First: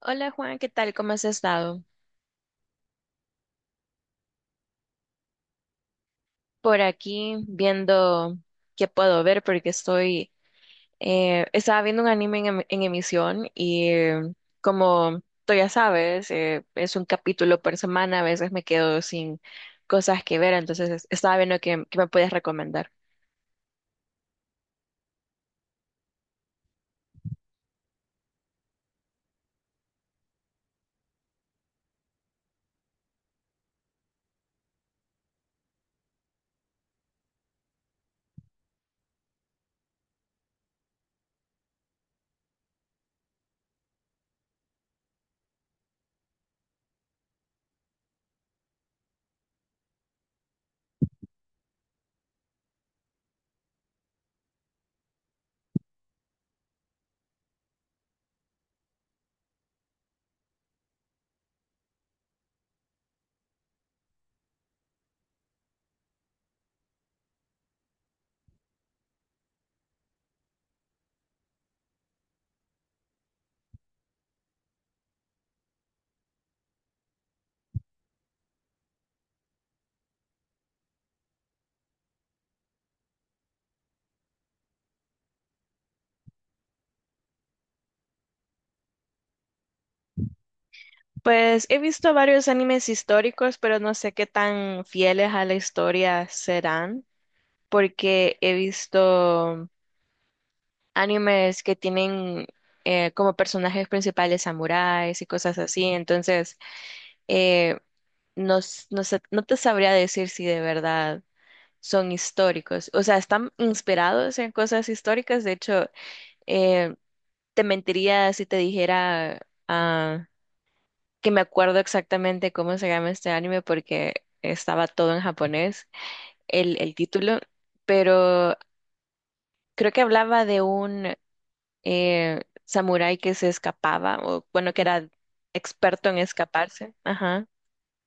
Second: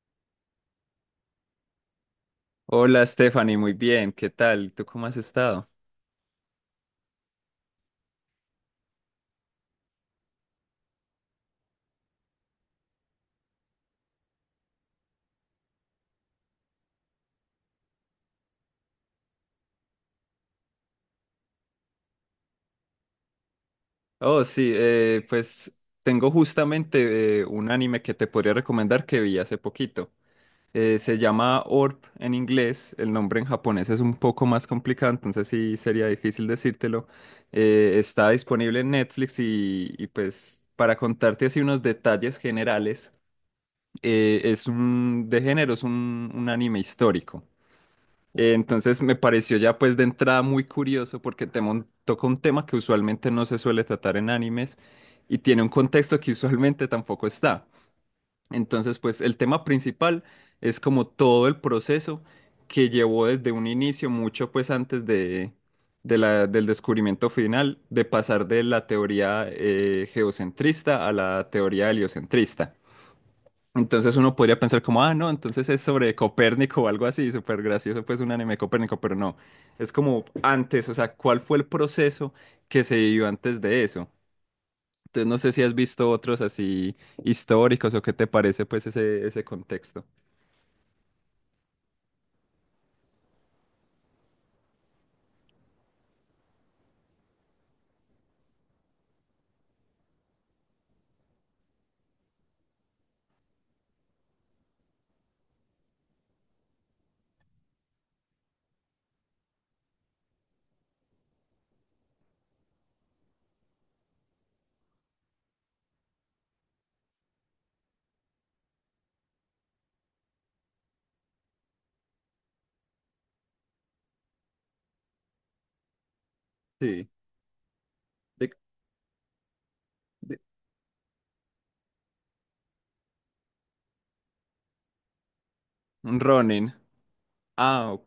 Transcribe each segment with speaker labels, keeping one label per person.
Speaker 1: Hola Juan, ¿qué tal? ¿Cómo has estado?
Speaker 2: Hola Stephanie, muy bien, ¿qué tal? ¿Tú cómo has estado?
Speaker 1: Por aquí viendo qué puedo ver porque estoy, estaba viendo un anime en emisión y como tú ya sabes, es un capítulo por semana, a veces me quedo sin cosas que ver, entonces estaba viendo qué me puedes recomendar.
Speaker 2: Oh, sí, pues tengo justamente un anime que te podría recomendar que vi hace poquito. Se llama Orb en inglés, el nombre en japonés es un poco más complicado, entonces sí sería difícil decírtelo. Está disponible en Netflix y pues para contarte así unos detalles generales, es un de género, es un anime histórico. Entonces me pareció ya pues de entrada muy curioso porque toca un tema que usualmente no se suele tratar en animes y tiene un contexto que usualmente tampoco está. Entonces pues el tema principal es como todo el proceso que llevó desde un inicio, mucho pues antes de la, del descubrimiento final, de pasar de la teoría geocentrista a la teoría heliocentrista. Entonces uno podría pensar como, ah, no, entonces es sobre Copérnico o algo así, súper gracioso, pues un anime de Copérnico, pero no, es como antes, o sea, ¿cuál fue el proceso que se vivió antes de eso? Entonces no sé si has visto otros así históricos o qué te parece pues ese contexto.
Speaker 1: Pues he visto varios animes históricos, pero no sé qué tan fieles a la historia serán porque he visto animes que tienen como personajes principales samuráis y cosas así. Entonces, eh, no, no te sabría decir si de verdad son históricos. O sea, están inspirados en cosas históricas. De hecho, eh, te mentiría si te dijera ah, que me acuerdo exactamente cómo se llama este anime porque estaba todo en japonés, el
Speaker 2: Sí,
Speaker 1: título.
Speaker 2: de,
Speaker 1: Pero creo que
Speaker 2: de,
Speaker 1: hablaba de un samurái que se escapaba, o bueno, que era experto en
Speaker 2: un Ronin.
Speaker 1: escaparse. Ajá.
Speaker 2: Ah, o-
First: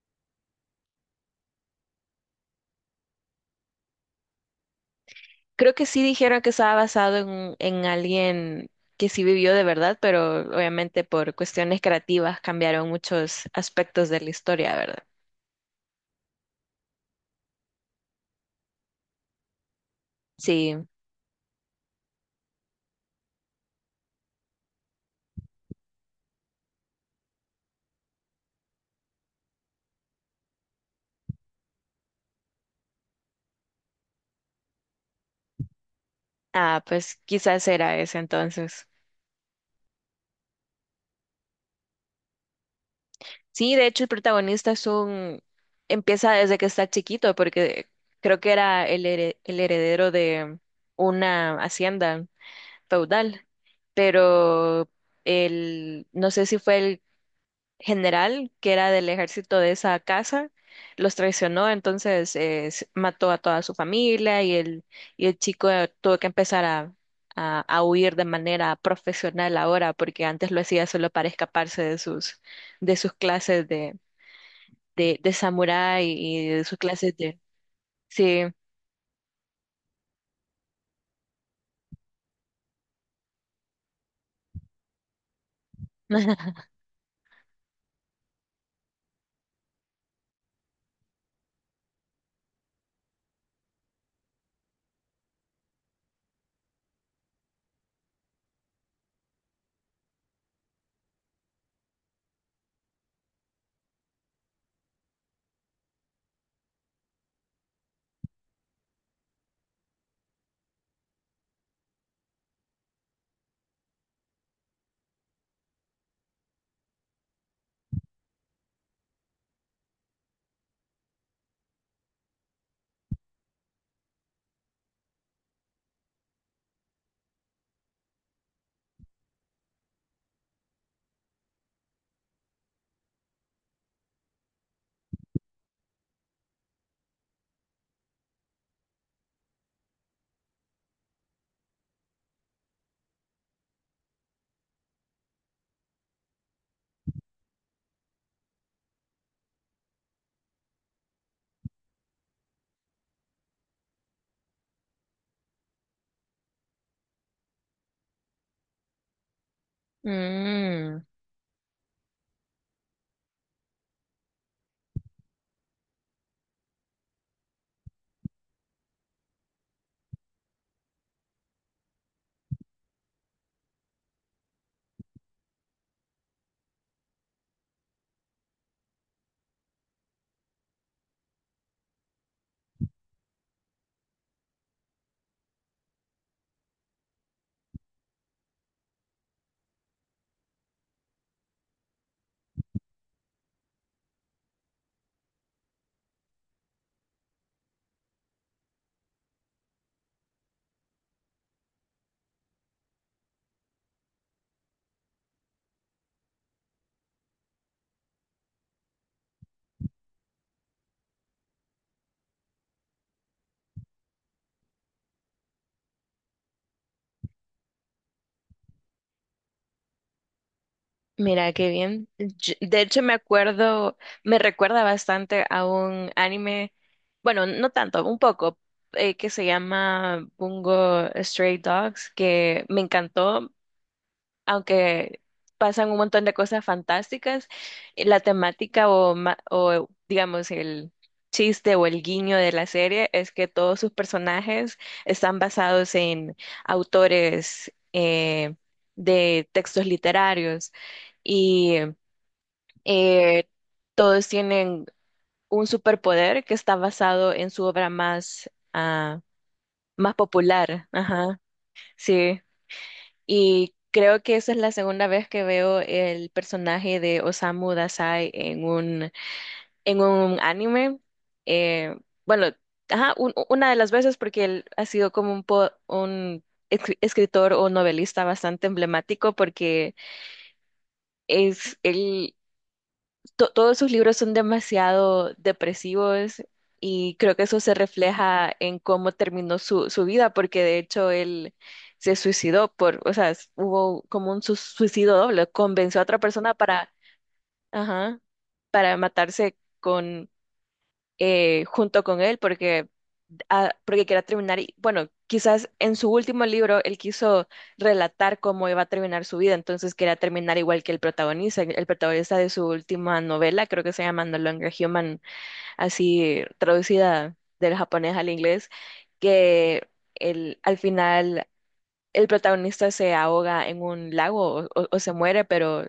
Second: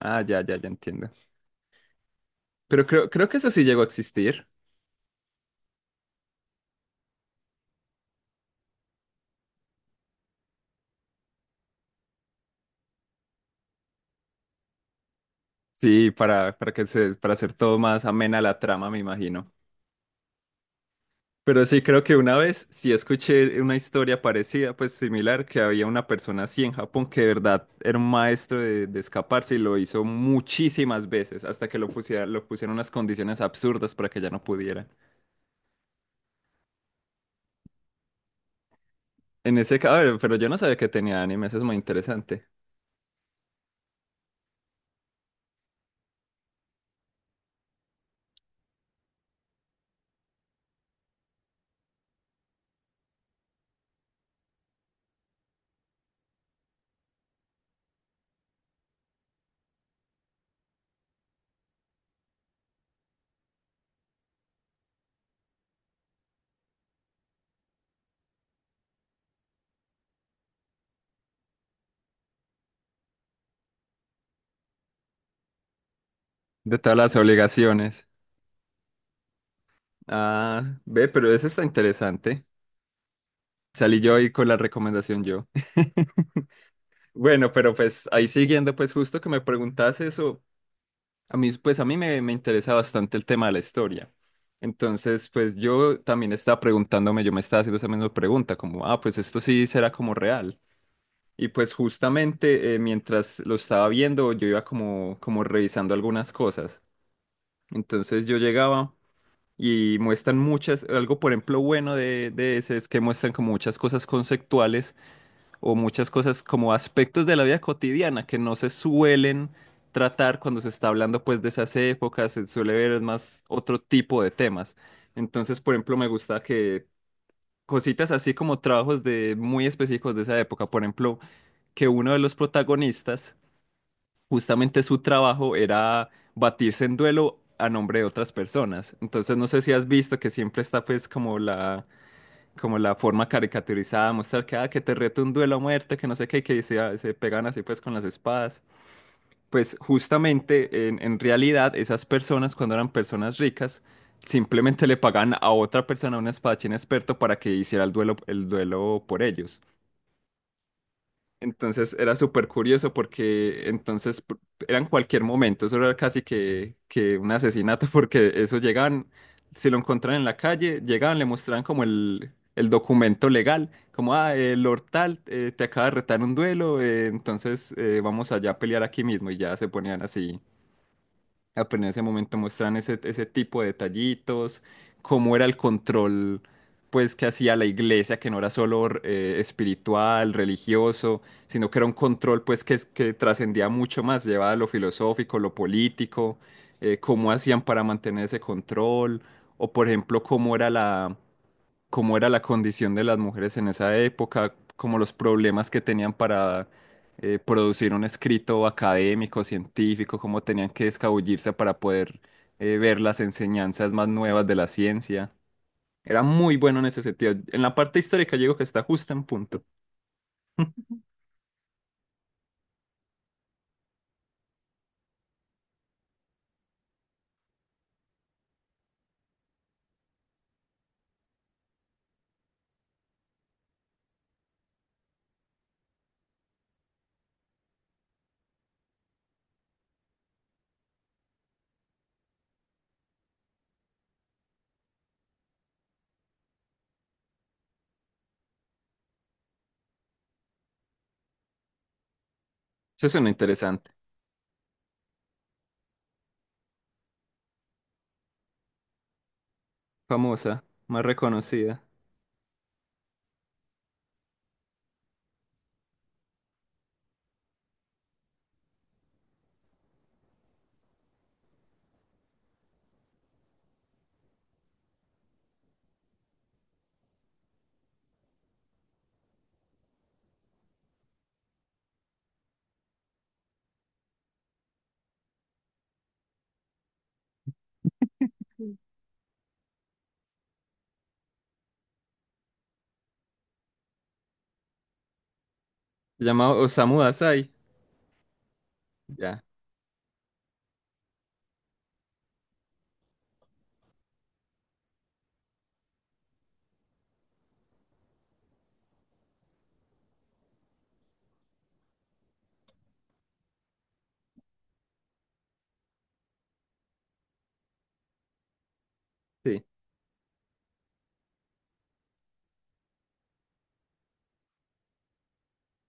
Speaker 2: ah, ya, ya, ya entiendo. Pero creo que eso sí llegó a existir.
Speaker 1: Creo que sí dijeron que estaba basado en alguien que sí vivió de verdad, pero obviamente por cuestiones creativas cambiaron muchos aspectos de la historia, ¿verdad?
Speaker 2: Sí, para que se, para hacer todo más amena la trama, me imagino.
Speaker 1: Sí.
Speaker 2: Pero sí, creo que una vez sí escuché una historia parecida, pues similar, que había una persona así en Japón que de verdad era un maestro de escaparse y lo hizo muchísimas veces hasta que lo pusiera, lo pusieron unas condiciones absurdas para que ya no pudiera.
Speaker 1: Ah, pues quizás era ese entonces.
Speaker 2: En ese caso, pero yo no sabía que tenía anime, eso es muy interesante.
Speaker 1: Sí, de hecho el protagonista es un empieza desde que está chiquito, porque creo que era el heredero de una hacienda feudal, pero el, no sé si fue el general que era del ejército de esa casa, los traicionó, entonces mató a toda su familia y el chico tuvo que empezar a huir de manera profesional ahora, porque antes lo hacía solo para escaparse de sus clases de samurái y de
Speaker 2: De
Speaker 1: sus
Speaker 2: todas las
Speaker 1: clases de...
Speaker 2: obligaciones.
Speaker 1: Sí.
Speaker 2: Ah, ve, pero eso está interesante. Salí yo ahí con la recomendación yo. Bueno, pero pues ahí siguiendo, pues justo que me preguntas eso, a mí, pues a mí me interesa bastante el tema de la historia. Entonces, pues yo también estaba preguntándome, yo me estaba haciendo esa misma pregunta, como, ah, pues esto sí será como real. Y pues justamente mientras lo estaba viendo, yo iba como revisando algunas cosas. Entonces yo llegaba y muestran muchas, algo por ejemplo bueno de ese es que muestran como muchas cosas conceptuales o muchas cosas como aspectos de la vida cotidiana que no se suelen tratar cuando se está hablando pues de esas épocas, se suele ver más otro tipo de temas. Entonces, por ejemplo, me gusta que cositas así como trabajos de muy específicos de esa época, por ejemplo, que uno de los protagonistas, justamente su trabajo era batirse en duelo a nombre de otras personas. Entonces, no sé si has visto que siempre está pues como la forma caricaturizada, mostrar que, ah, que te reto un duelo a muerte, que no sé qué, y que se pegan así pues con las espadas. Pues justamente en realidad esas personas cuando eran personas ricas simplemente le pagan a otra persona, a un espadachín experto, para que hiciera el duelo por ellos.
Speaker 1: Mm.
Speaker 2: Entonces era súper curioso porque entonces eran cualquier momento, eso era casi que un asesinato porque eso llegaban, si lo encontraban en la calle, llegaban, le mostraban como el documento legal, como, ah, el Lord tal, te acaba de retar un duelo, entonces vamos allá a pelear aquí mismo y ya se ponían así. Ah, pero en ese momento muestran ese tipo de detallitos, cómo era el control, pues, que hacía la iglesia, que no era solo espiritual, religioso, sino que era un control, pues, que trascendía mucho más, llevaba a lo filosófico, lo político, cómo hacían para mantener ese control, o por ejemplo, cómo era la condición de las mujeres en esa época, como los problemas que tenían para producir un escrito académico, científico, cómo tenían que escabullirse para poder ver las enseñanzas más nuevas de la ciencia. Era muy bueno en ese sentido. En la parte histórica yo digo que está justo en punto.
Speaker 1: Mira, qué bien. Yo, de hecho, me acuerdo, me recuerda bastante a un anime, bueno, no tanto, un poco, que se llama Bungo Stray Dogs, que me encantó aunque pasan un montón de cosas fantásticas, la temática o digamos el chiste o el guiño de la serie es que todos sus personajes están basados en autores de textos literarios y
Speaker 2: Eso suena
Speaker 1: eh,
Speaker 2: interesante.
Speaker 1: todos tienen un superpoder que está basado en su obra más
Speaker 2: Famosa,
Speaker 1: popular.
Speaker 2: más
Speaker 1: Ajá,
Speaker 2: reconocida.
Speaker 1: sí. Y creo que esa es la segunda vez que veo el personaje de Osamu Dazai en un anime. Eh, bueno, una de las veces porque él ha sido como un escritor o novelista bastante emblemático porque es él todos sus libros son demasiado depresivos y creo que eso se refleja en cómo terminó su vida, porque de hecho él se suicidó por, o sea, hubo como un suicidio doble, convenció a otra
Speaker 2: Se llama
Speaker 1: persona para,
Speaker 2: Osamu Dazai.
Speaker 1: ajá, para
Speaker 2: Ya,
Speaker 1: matarse con junto con él porque, ah, porque quería terminar, y, bueno, quizás en su último libro él quiso relatar cómo iba a terminar su vida, entonces quería terminar igual que el protagonista de su última novela, creo que se llama No Longer Human, así traducida del japonés al inglés,
Speaker 2: sí.
Speaker 1: que el, al final... El protagonista se ahoga en un lago o se muere, pero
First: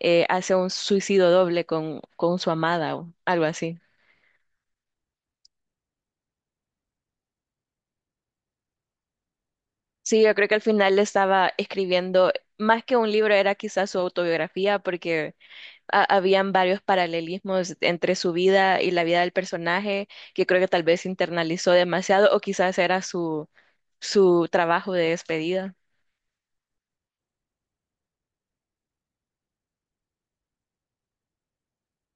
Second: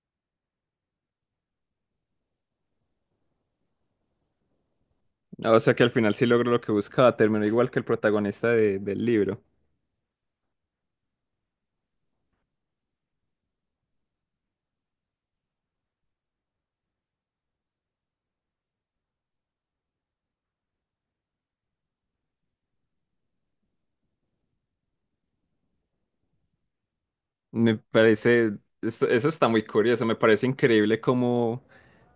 Speaker 1: hace un suicidio doble con su amada o algo así.
Speaker 2: Ah, o sea que al final sí logró lo que buscaba. Terminó igual que el protagonista del libro.
Speaker 1: Sí, yo creo que al final estaba escribiendo, más que un libro, era quizás su autobiografía, porque habían varios paralelismos entre su vida y la vida del personaje, que creo que tal vez internalizó demasiado, o quizás era su, su trabajo de despedida.
Speaker 2: Me parece, eso está muy curioso, me parece increíble cómo,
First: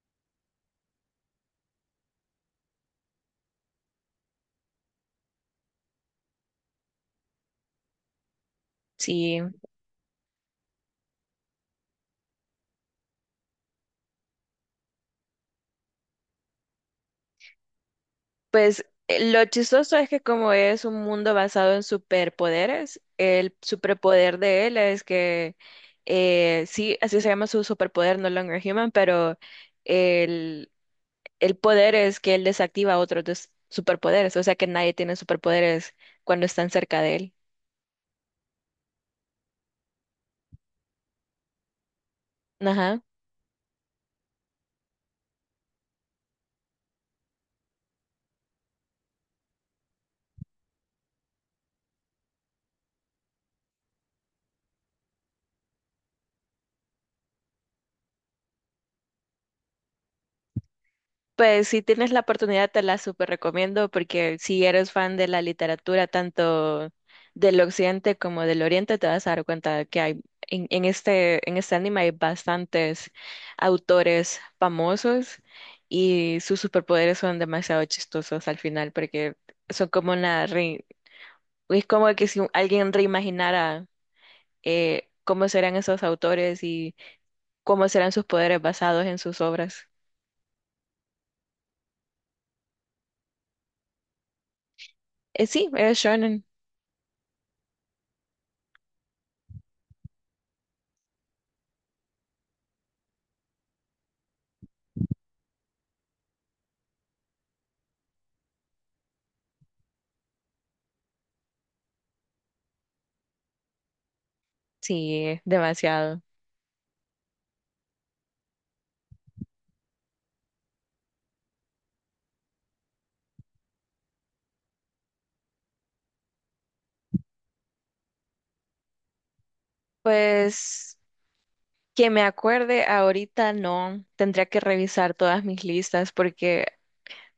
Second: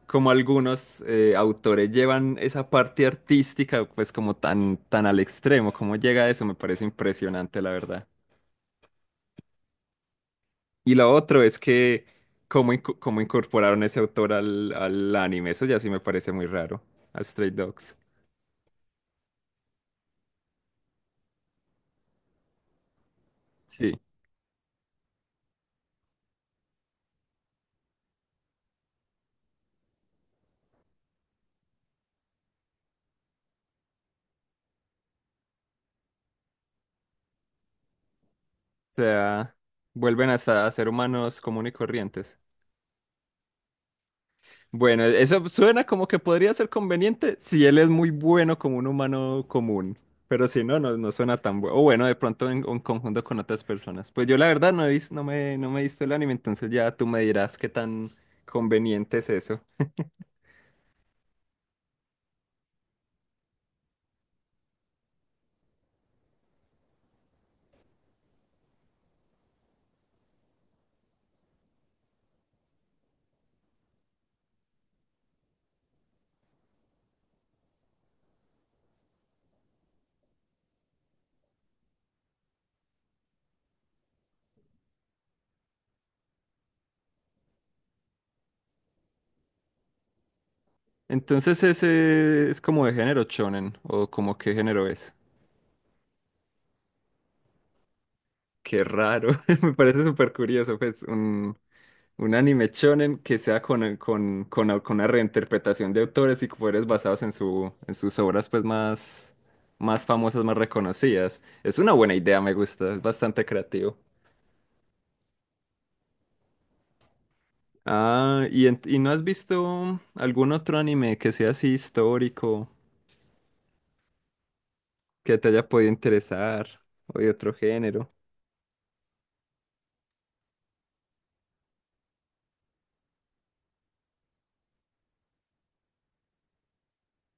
Speaker 2: cómo algunos autores llevan esa parte artística pues como tan al extremo, cómo llega eso, me parece impresionante la verdad.
Speaker 1: Sí,
Speaker 2: Y lo otro es que cómo, cómo incorporaron ese autor al anime, eso ya sí me parece muy raro, a Stray Dogs.
Speaker 1: pues lo chistoso es que como es un mundo basado en superpoderes, el
Speaker 2: Sí, o
Speaker 1: superpoder de él es que, sí, así se llama su superpoder, No Longer Human, pero el poder es que él desactiva otros superpoderes, o sea que nadie tiene superpoderes cuando están cerca de él.
Speaker 2: sea, vuelven hasta a ser humanos común y corrientes.
Speaker 1: Ajá.
Speaker 2: Bueno, eso suena como que podría ser conveniente si él es muy bueno como un humano común, pero si no, no suena tan bueno. O bueno, de pronto en conjunto con otras personas. Pues yo la verdad no he visto, no me he visto el anime, entonces ya tú me dirás qué tan conveniente es eso.
Speaker 1: Pues si tienes la oportunidad te la super recomiendo porque si eres fan de la literatura tanto del occidente como del oriente te vas a dar cuenta que hay en este anime hay bastantes autores famosos y sus superpoderes son demasiado chistosos al final porque son como una es como que si alguien reimaginara cómo serán esos autores y cómo serán sus poderes basados en sus obras.
Speaker 2: Entonces ese es como de género shonen, o como qué género es.
Speaker 1: Sí, es shonen.
Speaker 2: Qué raro, me parece súper curioso, pues un anime shonen que sea con, con una reinterpretación de autores y que fueres basados en su, en sus obras pues más, más famosas, más reconocidas. Es una buena idea, me gusta, es bastante creativo.
Speaker 1: Sí, demasiado.
Speaker 2: Ah, ¿y, y no has visto algún otro anime que sea así histórico, que te haya podido interesar, o de otro género?
Speaker 1: Pues que me acuerde ahorita no, tendría que revisar todas mis listas porque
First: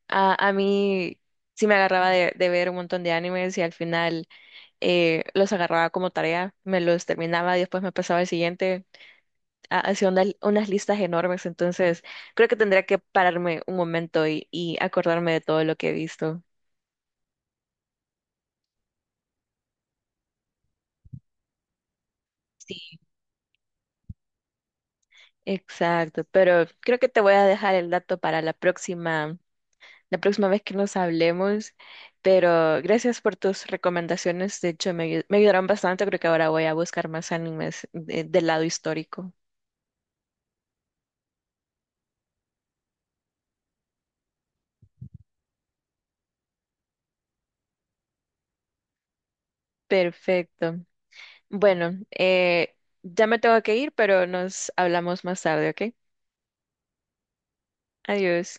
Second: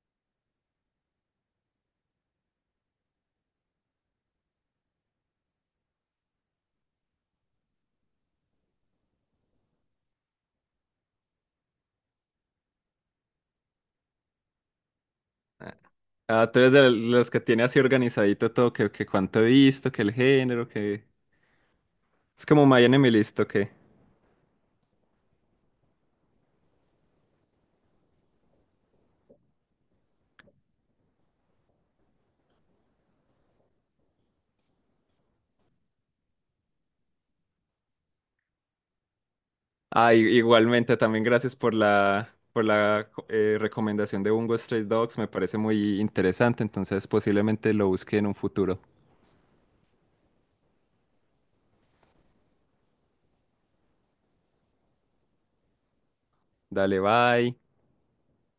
Speaker 1: a mí sí me agarraba de ver un montón de animes y al final los agarraba como tarea, me los terminaba y después me pasaba al siguiente. Hacía unas listas enormes, entonces creo que tendría que pararme un momento y acordarme de todo
Speaker 2: Ah,
Speaker 1: lo que he visto.
Speaker 2: ah, tú eres de los que tiene así organizadito todo, que cuánto he visto, que el género, que... Es como My
Speaker 1: Sí,
Speaker 2: Anime List, ¿o qué?
Speaker 1: exacto, pero creo que te voy a dejar el dato para la próxima vez que nos hablemos, pero gracias por tus recomendaciones, de hecho me ayudaron bastante, creo que ahora voy a buscar más animes del lado histórico.
Speaker 2: Ah, igualmente, también gracias por la recomendación de Bungo Stray Dogs, me parece muy interesante, entonces posiblemente lo busque en un futuro.
Speaker 1: Perfecto. Bueno, ya me tengo que ir, pero nos hablamos más tarde, ¿ok?
Speaker 2: Dale, bye.
Speaker 1: Adiós.